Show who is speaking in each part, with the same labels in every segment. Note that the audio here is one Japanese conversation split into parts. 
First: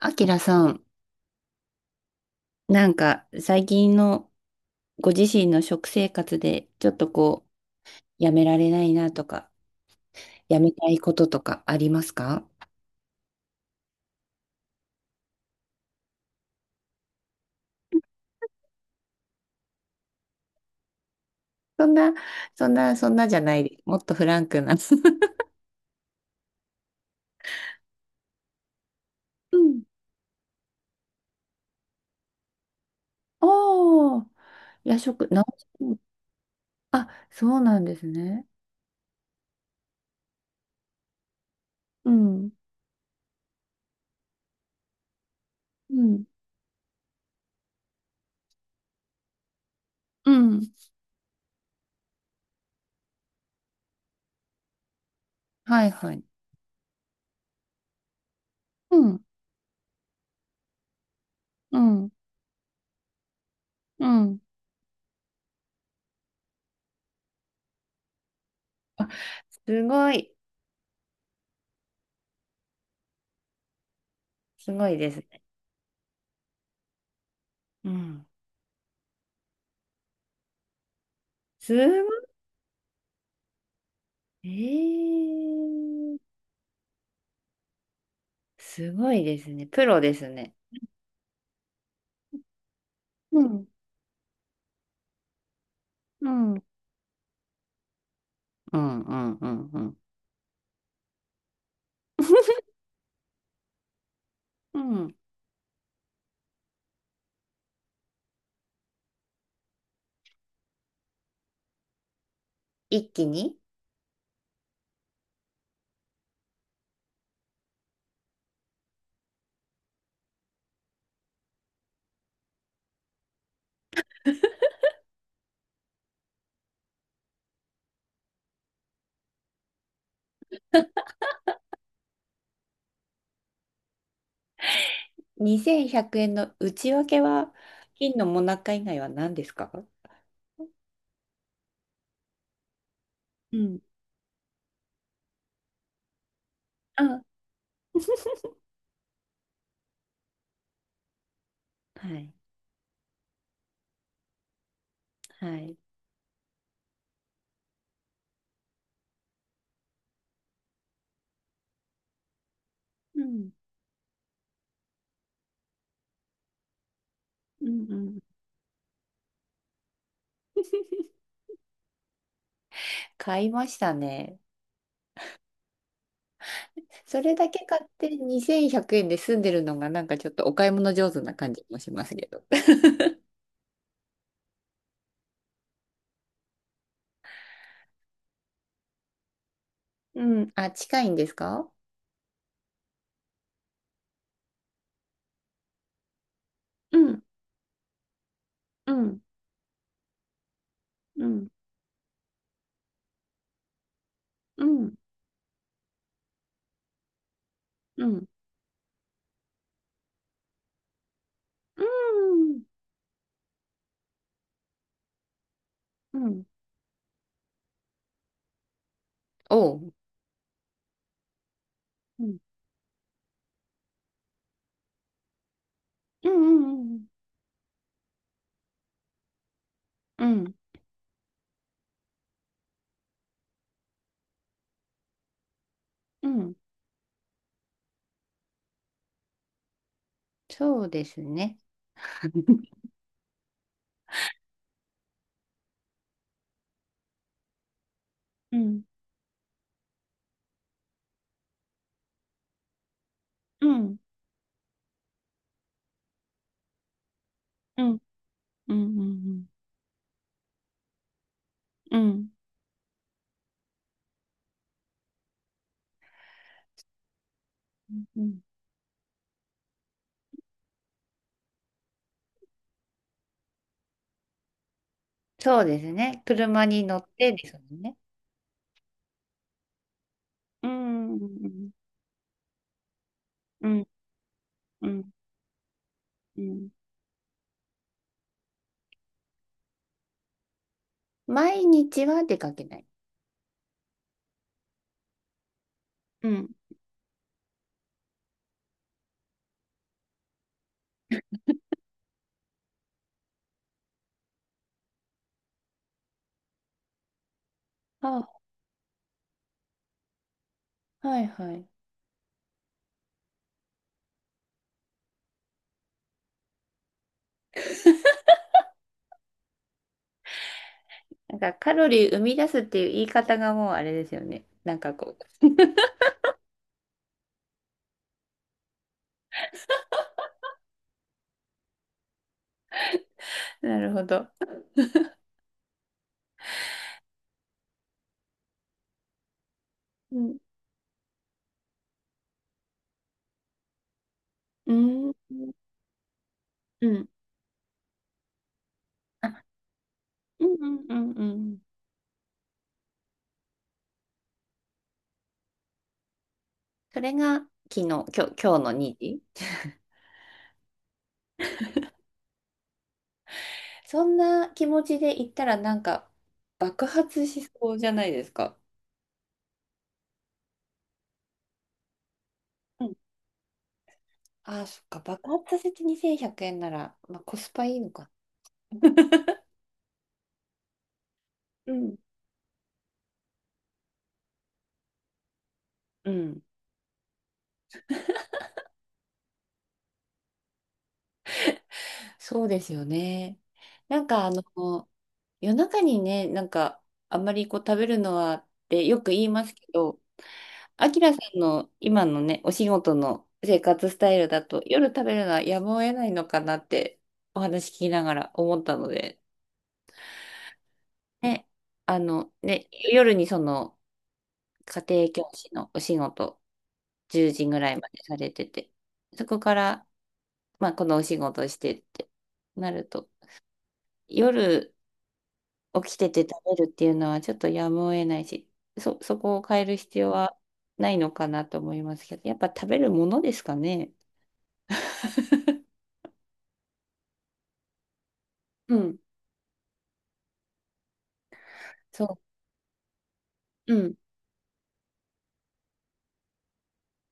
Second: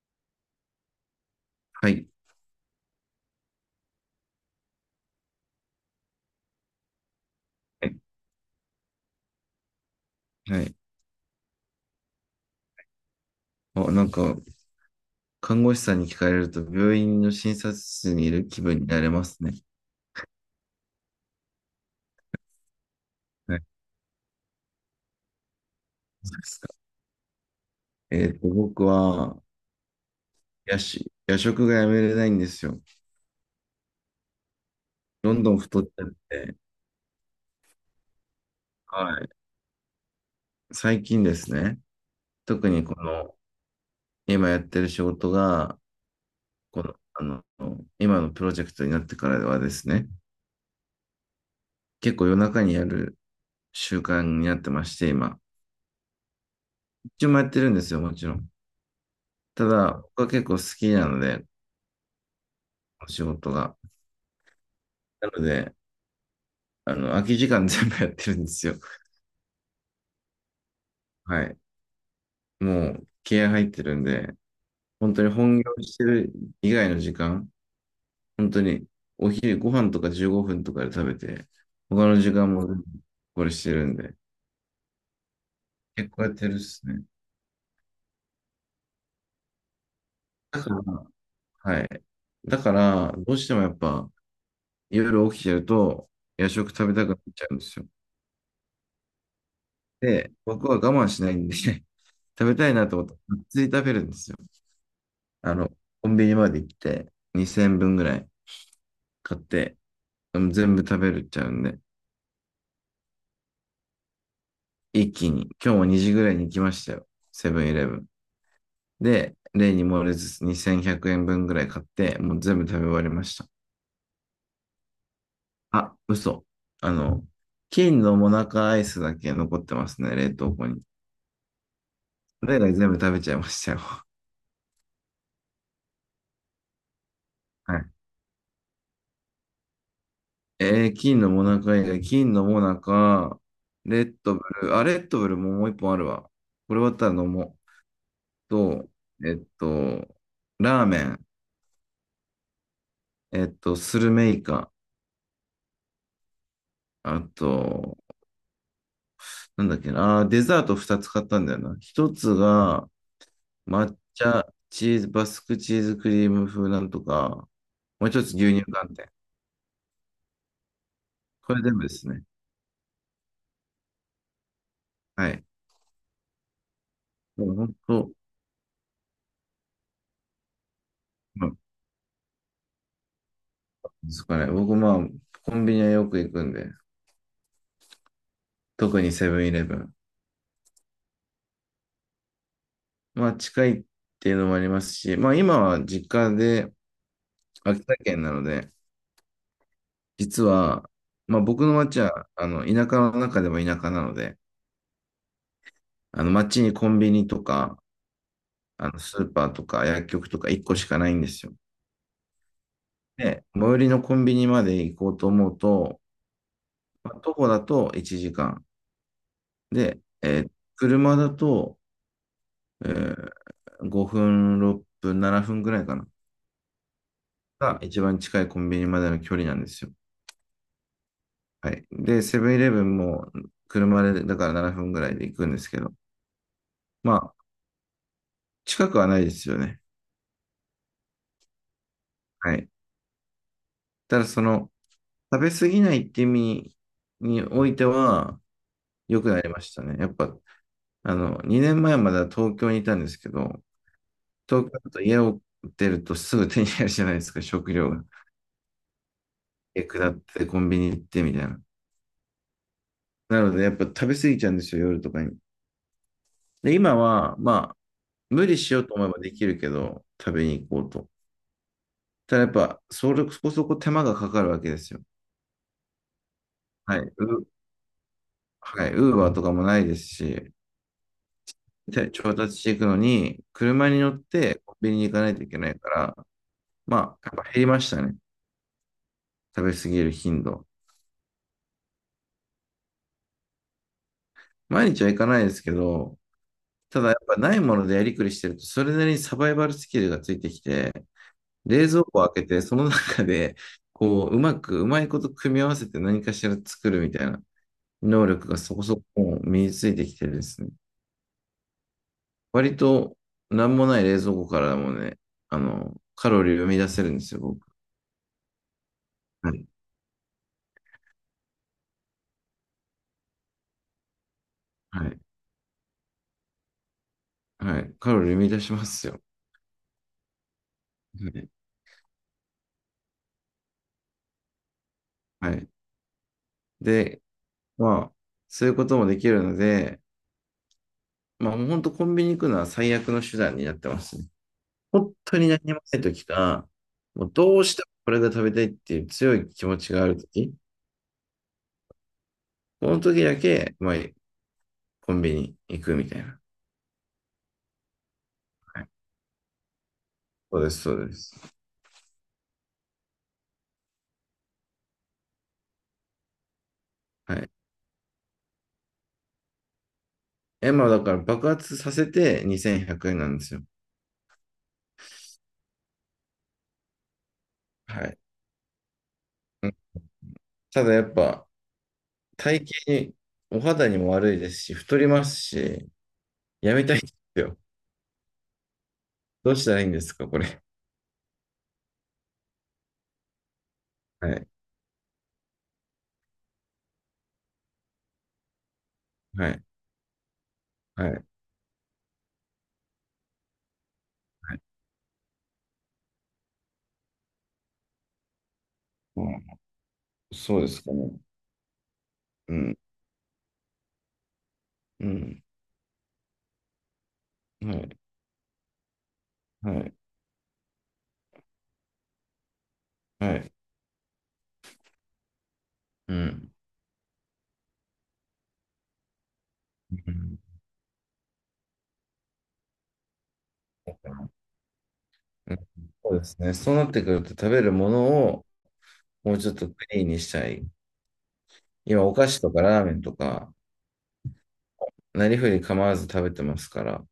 Speaker 1: あきらさん、
Speaker 2: はい。
Speaker 1: 最近のご自身の食生活でちょっとやめられないなとか、や
Speaker 2: は
Speaker 1: め
Speaker 2: い。
Speaker 1: たいこととかありますか？
Speaker 2: あ、なんか、看護師さんに聞かれると、病院の診察室にいる気分になれますね。
Speaker 1: そんな、そんなじゃな
Speaker 2: はい。
Speaker 1: いです。もっとフランクな。
Speaker 2: そうですか。僕は、
Speaker 1: うん。
Speaker 2: 夜食がやめれないんですよ。
Speaker 1: おー、夜食、
Speaker 2: どん
Speaker 1: な、
Speaker 2: どん太っちゃって。
Speaker 1: そうなんですね。
Speaker 2: はい。最近ですね。
Speaker 1: うん。
Speaker 2: 特にこの、今やってる仕事が、
Speaker 1: うん。
Speaker 2: この、今のプロジェクトになってからはですね、
Speaker 1: うん。
Speaker 2: 結構夜中にやる習慣になってまして、今。
Speaker 1: はいはい。
Speaker 2: 一応もやってるんですよ、もちろん。
Speaker 1: うん。
Speaker 2: ただ、僕は結構好きなので、
Speaker 1: うん。
Speaker 2: お仕事が。
Speaker 1: うん。
Speaker 2: なので、空き時間全部やってるんですよ。
Speaker 1: すごい。
Speaker 2: はい。もう、気合入ってるんで、
Speaker 1: すごいで
Speaker 2: 本
Speaker 1: す
Speaker 2: 当に
Speaker 1: ね。
Speaker 2: 本業してる以外の時間、
Speaker 1: うん。
Speaker 2: 本当にお昼ご飯とか15分とかで食べて、
Speaker 1: す
Speaker 2: 他
Speaker 1: ご
Speaker 2: の時間もこれしてるんで、
Speaker 1: い。え
Speaker 2: 結構や
Speaker 1: ー。
Speaker 2: ってるっすね。
Speaker 1: すごいですね。プロですね。
Speaker 2: だから、はい。だから、どう
Speaker 1: う
Speaker 2: しても
Speaker 1: ん、
Speaker 2: やっぱ、夜起きてると、
Speaker 1: う
Speaker 2: 夜
Speaker 1: ん、うん
Speaker 2: 食食べたくなっちゃうんですよ。
Speaker 1: うんうんうん。
Speaker 2: で、僕は我慢しないんで 食べたいな と思って、がっつり食べるんですよ。
Speaker 1: うん。
Speaker 2: あの、コンビニまで行って、2000分ぐらい。買って、全部食べるっちゃうんで、
Speaker 1: 一気に。
Speaker 2: 一気に、今日も2時ぐらいに行きましたよ。セブンイレブン。で、例に漏れず2100円分ぐらい買って、もう全部食べ終わりました。あ、嘘。あの、金のモナカアイスだけ残ってますね、冷凍庫に。それ以外全部食べちゃいましたよ。
Speaker 1: 2100円の内訳は
Speaker 2: はい。
Speaker 1: 金のもなか以外は何ですか？
Speaker 2: 金のモナカ以外、金のモナカ、
Speaker 1: うん、
Speaker 2: レッドブル、あ、レッドブルももう一本あるわ。これ終わった
Speaker 1: あ、
Speaker 2: ら飲もう。と、えっと、ラーメン、
Speaker 1: はい。
Speaker 2: スルメイカ、
Speaker 1: はい。
Speaker 2: あと、なんだっけな、デザート2つ買ったんだよな。1つが
Speaker 1: うん、
Speaker 2: 抹茶チーズ、バスクチーズクリーム風なんとか、
Speaker 1: うん、う
Speaker 2: もう1つ
Speaker 1: ん。
Speaker 2: 牛乳寒天。これ全部ですね。
Speaker 1: 買いましたね。
Speaker 2: はい。
Speaker 1: それだ
Speaker 2: もう
Speaker 1: け
Speaker 2: 本
Speaker 1: 買って
Speaker 2: 当、
Speaker 1: 2100円で済んでるのがちょっとお買い物上手な
Speaker 2: まあ、
Speaker 1: 感じもしますけど。
Speaker 2: ですかね。僕、まあ、コンビニはよく行くんで、特にセブンイレブン。
Speaker 1: うん。あ、近いんですか？
Speaker 2: まあ、近いっていうのもありますし、まあ、今は実家で
Speaker 1: うん、
Speaker 2: 秋田県なので、
Speaker 1: うん、
Speaker 2: 実は、
Speaker 1: う
Speaker 2: まあ、
Speaker 1: ん、
Speaker 2: 僕の町は、田舎の中でも田舎なので、
Speaker 1: うん、
Speaker 2: 町にコンビニとか、
Speaker 1: うん。
Speaker 2: スーパーとか薬局とか1個しかないんですよ。
Speaker 1: うん
Speaker 2: で、最寄りのコンビニまで行こうと思うと、
Speaker 1: うん。
Speaker 2: まあ徒歩だと1時間。
Speaker 1: おう。
Speaker 2: で、車だと、
Speaker 1: うん。
Speaker 2: えー5分、6分、7分ぐらいかな。
Speaker 1: うんうん
Speaker 2: が一番近いコンビニまでの距離なんですよ。
Speaker 1: うんうん。うん。
Speaker 2: はい。で、セブンイレブンも車で、だから7分ぐらいで行くんですけど、
Speaker 1: うん。
Speaker 2: まあ、近くはないですよね。
Speaker 1: そうですね。
Speaker 2: はい。ただ、その、食べ過ぎないって意味においては、
Speaker 1: うん。
Speaker 2: 良くなりましたね。やっぱ、2年前までは東京にいたんですけど、
Speaker 1: うん。
Speaker 2: 東京だと家を出るとすぐ手に入るじゃないですか、食
Speaker 1: う
Speaker 2: 料
Speaker 1: ん。
Speaker 2: が。
Speaker 1: うん。
Speaker 2: え、下ってコンビニ行ってみたいな。
Speaker 1: うん。
Speaker 2: なので、やっぱ食べ過ぎちゃうんですよ、夜とかに。で、今は、まあ、
Speaker 1: うん。
Speaker 2: 無理しようと思えばできるけど、食べに行こうと。ただやっぱ、そこそこ手間がかかるわけですよ。
Speaker 1: そうですね。車に乗
Speaker 2: はい。
Speaker 1: ってですも
Speaker 2: ー
Speaker 1: んね。
Speaker 2: はい。ウーバーとかもないですし、
Speaker 1: うん。うん。
Speaker 2: で調達していくのに、
Speaker 1: う
Speaker 2: 車に乗ってコンビニ
Speaker 1: ん。
Speaker 2: に行かないといけないから、
Speaker 1: うん。
Speaker 2: まあ、やっぱ減りましたね。食べ過ぎる頻度。
Speaker 1: 毎日は出かけない。
Speaker 2: 毎日は行かないですけど、
Speaker 1: うん。
Speaker 2: ただやっぱないものでやりくりしてると、それなりにサバイバルスキルがついてきて、冷蔵庫を開けて、その中で、こう、うまく、うまいこと組み合わせて何かしら作るみたいな能
Speaker 1: あ、
Speaker 2: 力がそこそこ身についてきてるんですね。
Speaker 1: はいはい。
Speaker 2: 割と、なんもない冷蔵庫からもね、カロリーを生み出せるんですよ、僕。はい。
Speaker 1: カロリー生み出すっていう言い方がもうあれですよね。
Speaker 2: はい。はい。カロリー生み出しますよ。はい。
Speaker 1: なるほど。
Speaker 2: はい。で、まあ、そういうこともできるので、
Speaker 1: うん。
Speaker 2: まあ、もう本当コンビニ行くのは最悪の手段になってますね。
Speaker 1: うん。
Speaker 2: 本当に何もない時か、
Speaker 1: うん。
Speaker 2: もうどうしてもこれが食べたいっていう強
Speaker 1: あ、
Speaker 2: い気持ちがある
Speaker 1: うん
Speaker 2: 時、
Speaker 1: うんうんうん。
Speaker 2: この時だけ、まあ、コンビニ行くみたいな。
Speaker 1: それが昨日、今日、今日の
Speaker 2: はい、
Speaker 1: 2時。
Speaker 2: そうです、そうです。
Speaker 1: そんな気持ちで行ったらなんか爆発
Speaker 2: は
Speaker 1: し
Speaker 2: い。
Speaker 1: そうじゃないですか？
Speaker 2: え、まあ、だから爆発させて
Speaker 1: う
Speaker 2: 2100
Speaker 1: ん。
Speaker 2: 円なんですよ。
Speaker 1: ああ、そっか、爆発させて2100円なら、まあ、コスパいいの
Speaker 2: は
Speaker 1: か。
Speaker 2: い。うん。ただやっぱ、
Speaker 1: うん。
Speaker 2: 体型に、お肌にも悪いですし、太りますし、
Speaker 1: うん、
Speaker 2: やめたいんですよ。どうしたらいいんですか、これ。
Speaker 1: そうですよね。なんかあ
Speaker 2: はい。
Speaker 1: の、夜中にね、あんまりこう食べるのはってよく言いま
Speaker 2: は
Speaker 1: す
Speaker 2: い。
Speaker 1: けど、あき
Speaker 2: は
Speaker 1: らさ
Speaker 2: い。
Speaker 1: んの今のね、お仕事の生活スタイルだ
Speaker 2: は
Speaker 1: と、
Speaker 2: い。
Speaker 1: 夜食べるのはやむを得ないのかなってお話聞きながら思ったので、
Speaker 2: うん、そうですかね。
Speaker 1: ね、あの、
Speaker 2: う
Speaker 1: ね、
Speaker 2: ん。
Speaker 1: 夜にその家
Speaker 2: う
Speaker 1: 庭教
Speaker 2: ん。
Speaker 1: 師のお仕事、10時ぐら
Speaker 2: は
Speaker 1: いま
Speaker 2: い。
Speaker 1: でされてて、そこか
Speaker 2: は
Speaker 1: ら、
Speaker 2: い。
Speaker 1: まあ、このお仕事してってなると、
Speaker 2: はい。
Speaker 1: 夜起きて
Speaker 2: う
Speaker 1: て
Speaker 2: ん。
Speaker 1: 食べるっていうのはちょっとやむを得ないし、そこを変える必要
Speaker 2: うんう
Speaker 1: は
Speaker 2: ん。
Speaker 1: ないのかなと思いますけど、やっぱ食べるものですかね。
Speaker 2: そうですね。そうなってくると食べるものを
Speaker 1: うん、
Speaker 2: もうちょっとクリーンにしたい。今、お
Speaker 1: そ
Speaker 2: 菓子とかラーメンとか、
Speaker 1: う、うん、
Speaker 2: なりふり構わず食べてますから。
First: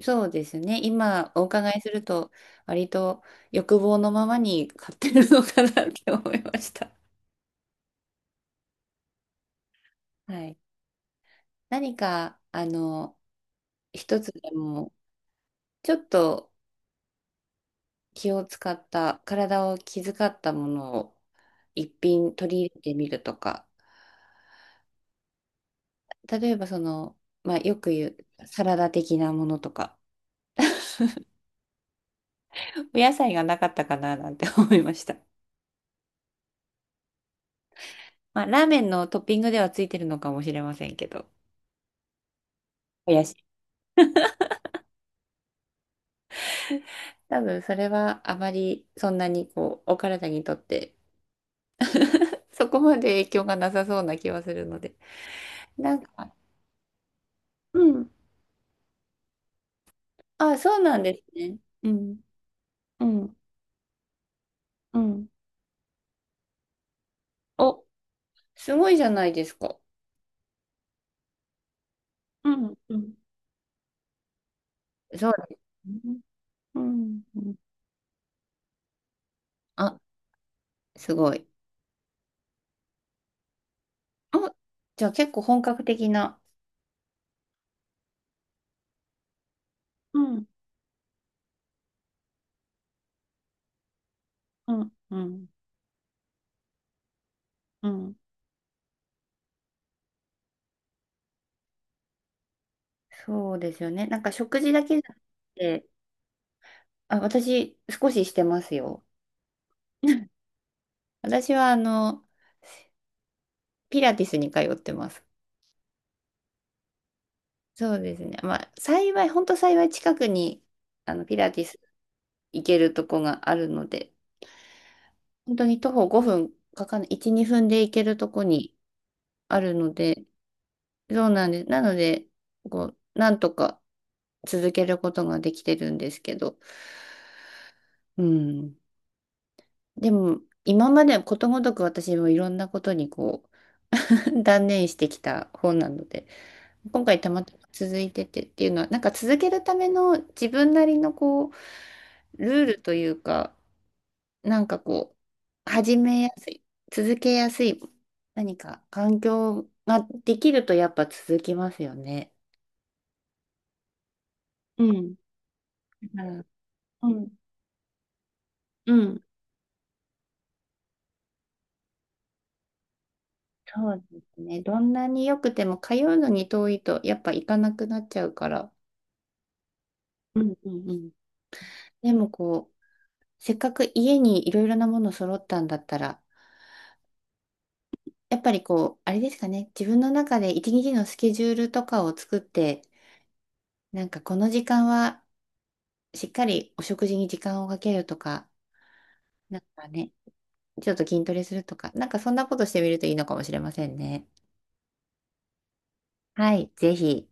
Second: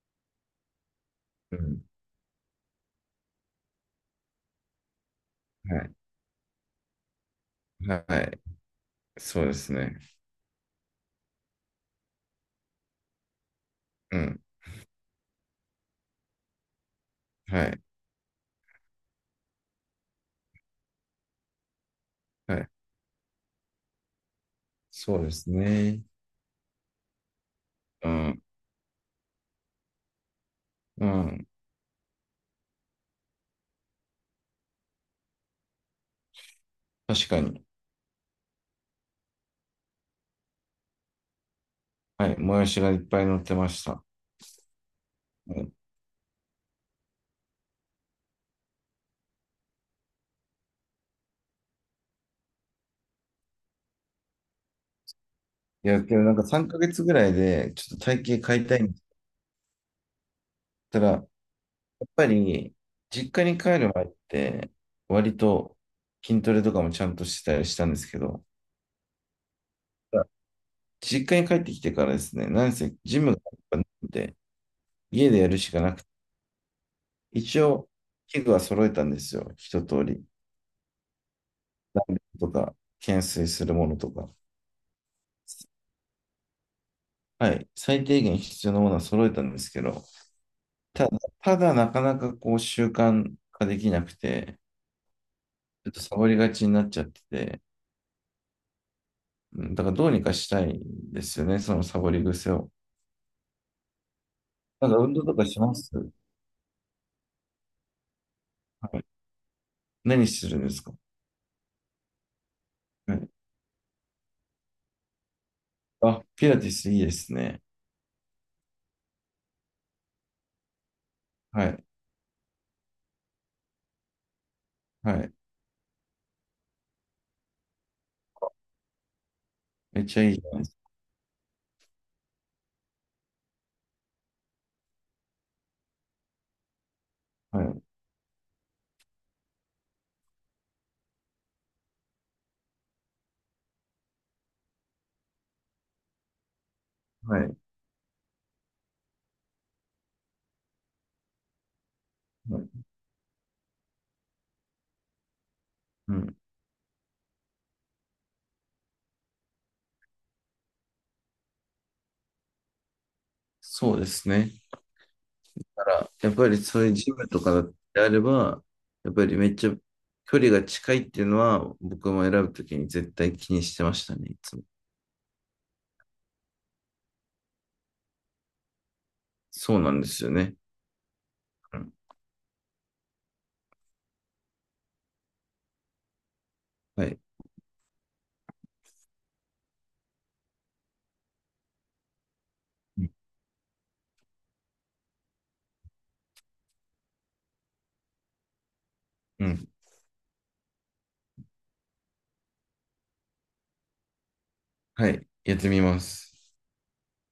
Speaker 1: そうですね。今お
Speaker 2: う
Speaker 1: 伺い
Speaker 2: ん。
Speaker 1: すると、割と欲望のままに買ってるのか
Speaker 2: は
Speaker 1: なっ
Speaker 2: い。
Speaker 1: て思いました。
Speaker 2: はい。そうですね。
Speaker 1: はい。何か、あの、
Speaker 2: う
Speaker 1: 一つ
Speaker 2: ん。
Speaker 1: でも、ちょっと
Speaker 2: はい。
Speaker 1: 気を使った、体を気遣ったものを一品取
Speaker 2: は
Speaker 1: り
Speaker 2: い。
Speaker 1: 入れてみるとか、
Speaker 2: そうですね。
Speaker 1: 例えばその、まあ、よく言
Speaker 2: う
Speaker 1: う
Speaker 2: ん。
Speaker 1: サラダ的なものとか、
Speaker 2: うん。
Speaker 1: お野菜がなかったかななんて思いました。
Speaker 2: 確かに。
Speaker 1: まあ、ラーメンのトッピングではついてるのかもしれませんけど、
Speaker 2: はい。もやしがいっ
Speaker 1: お
Speaker 2: ぱ
Speaker 1: や
Speaker 2: い
Speaker 1: し。
Speaker 2: 乗ってました。うん。
Speaker 1: 多分それはあまりそんなにこう、お体にとって、そこまで影響がなさそうな気はするので、
Speaker 2: い
Speaker 1: なん
Speaker 2: や、けどな
Speaker 1: か、
Speaker 2: んか3ヶ月ぐらいで、
Speaker 1: う
Speaker 2: ちょっと
Speaker 1: ん。
Speaker 2: 体型変えたいんだっ
Speaker 1: あ、そうな
Speaker 2: た
Speaker 1: ん
Speaker 2: ら、
Speaker 1: で
Speaker 2: やっ
Speaker 1: すね。うん。
Speaker 2: ぱり、
Speaker 1: うん、
Speaker 2: 実家に帰る前って、
Speaker 1: うん、
Speaker 2: 割と筋トレとかもちゃんとしてたりし
Speaker 1: お、
Speaker 2: たんですけど、
Speaker 1: すごいじゃないですか。
Speaker 2: 実家に帰ってきてからですね、
Speaker 1: う
Speaker 2: なん
Speaker 1: ん、
Speaker 2: せ
Speaker 1: うん。
Speaker 2: ジムがなくて、
Speaker 1: そ
Speaker 2: 家
Speaker 1: う
Speaker 2: でや
Speaker 1: で
Speaker 2: るしか
Speaker 1: す
Speaker 2: なくて、
Speaker 1: ね。うん、うん、
Speaker 2: 一応、器具は揃えたんですよ、一
Speaker 1: あ、
Speaker 2: 通り。
Speaker 1: すごい。
Speaker 2: ダンベルとか、懸垂するものとか。
Speaker 1: あ、じゃあ結構本格的な。
Speaker 2: はい、最低限必要なものは揃えたんですけど、
Speaker 1: うん、
Speaker 2: ただなかなかこう習慣化できなくて、
Speaker 1: うん、うん、
Speaker 2: ちょっとサボりがちになっちゃってて、
Speaker 1: うん。
Speaker 2: うん。だからどうにかしたいんですよね、そのサボり癖を。
Speaker 1: そうですよね。食事だ
Speaker 2: なん
Speaker 1: け
Speaker 2: か
Speaker 1: じゃ
Speaker 2: 運
Speaker 1: なく
Speaker 2: 動とかしま
Speaker 1: て、
Speaker 2: す。
Speaker 1: あ、私少ししてます
Speaker 2: は
Speaker 1: よ。
Speaker 2: い。何 するんですか？
Speaker 1: 私はあの、
Speaker 2: はい。
Speaker 1: ピラティスに通ってます。
Speaker 2: あ、ピラティスいいですね。
Speaker 1: そうですね。まあ、幸い、本当幸い近くに、あの、ピラティ
Speaker 2: は
Speaker 1: ス
Speaker 2: い。
Speaker 1: 行けるとこがあるので、
Speaker 2: はい。
Speaker 1: 本当に徒歩5分かかんない、1、2分で行けるとこにあるの
Speaker 2: めっちゃ
Speaker 1: で、
Speaker 2: いいじゃないです
Speaker 1: そうなんです。なので、こう、なんとか続けることができてるんですけど、
Speaker 2: か？はい。
Speaker 1: うん。でも、今までことごとく私もいろんなことにこう、断念してきた方なので、今回た
Speaker 2: は
Speaker 1: また
Speaker 2: い。
Speaker 1: ま続いててっていうのは、続けるための自分なりのこう、ル
Speaker 2: は
Speaker 1: ール
Speaker 2: い。
Speaker 1: というか、なんかこ始
Speaker 2: う
Speaker 1: めや
Speaker 2: ん。
Speaker 1: すい、続けやすい、何か環境ができるとやっぱ続きますよね。
Speaker 2: そうですね。
Speaker 1: うん。
Speaker 2: だか
Speaker 1: だ
Speaker 2: ら、
Speaker 1: か
Speaker 2: やっ
Speaker 1: ら。
Speaker 2: ぱりそういう
Speaker 1: う
Speaker 2: ジム
Speaker 1: ん。
Speaker 2: とかであれば、
Speaker 1: う
Speaker 2: やっ
Speaker 1: ん。
Speaker 2: ぱりめっちゃ距離が近いっていうのは、僕も選ぶときに絶対気にして
Speaker 1: そ
Speaker 2: ま
Speaker 1: う
Speaker 2: した
Speaker 1: で
Speaker 2: ね、い
Speaker 1: す
Speaker 2: つ
Speaker 1: ね。
Speaker 2: も。
Speaker 1: どんなに良くても通うのに遠いとやっぱ行かなくなっちゃうから。
Speaker 2: そうなんですよ
Speaker 1: うん
Speaker 2: ね。
Speaker 1: うんうん。
Speaker 2: うん。
Speaker 1: でもこう、せっかく家にいろいろなもの揃ったんだったら、
Speaker 2: はい。
Speaker 1: やっぱりこう、あれですかね、自分の中で一日のスケジュールとかを作って、
Speaker 2: うん。
Speaker 1: なんかこの時間はしっかりお食事に時間をかけるとか、
Speaker 2: う
Speaker 1: なん
Speaker 2: ん。
Speaker 1: かね、ちょっと筋トレするとか、なんかそんなことしてみるといいのかもしれませんね。
Speaker 2: はい。やってみます。
Speaker 1: はい、ぜひ。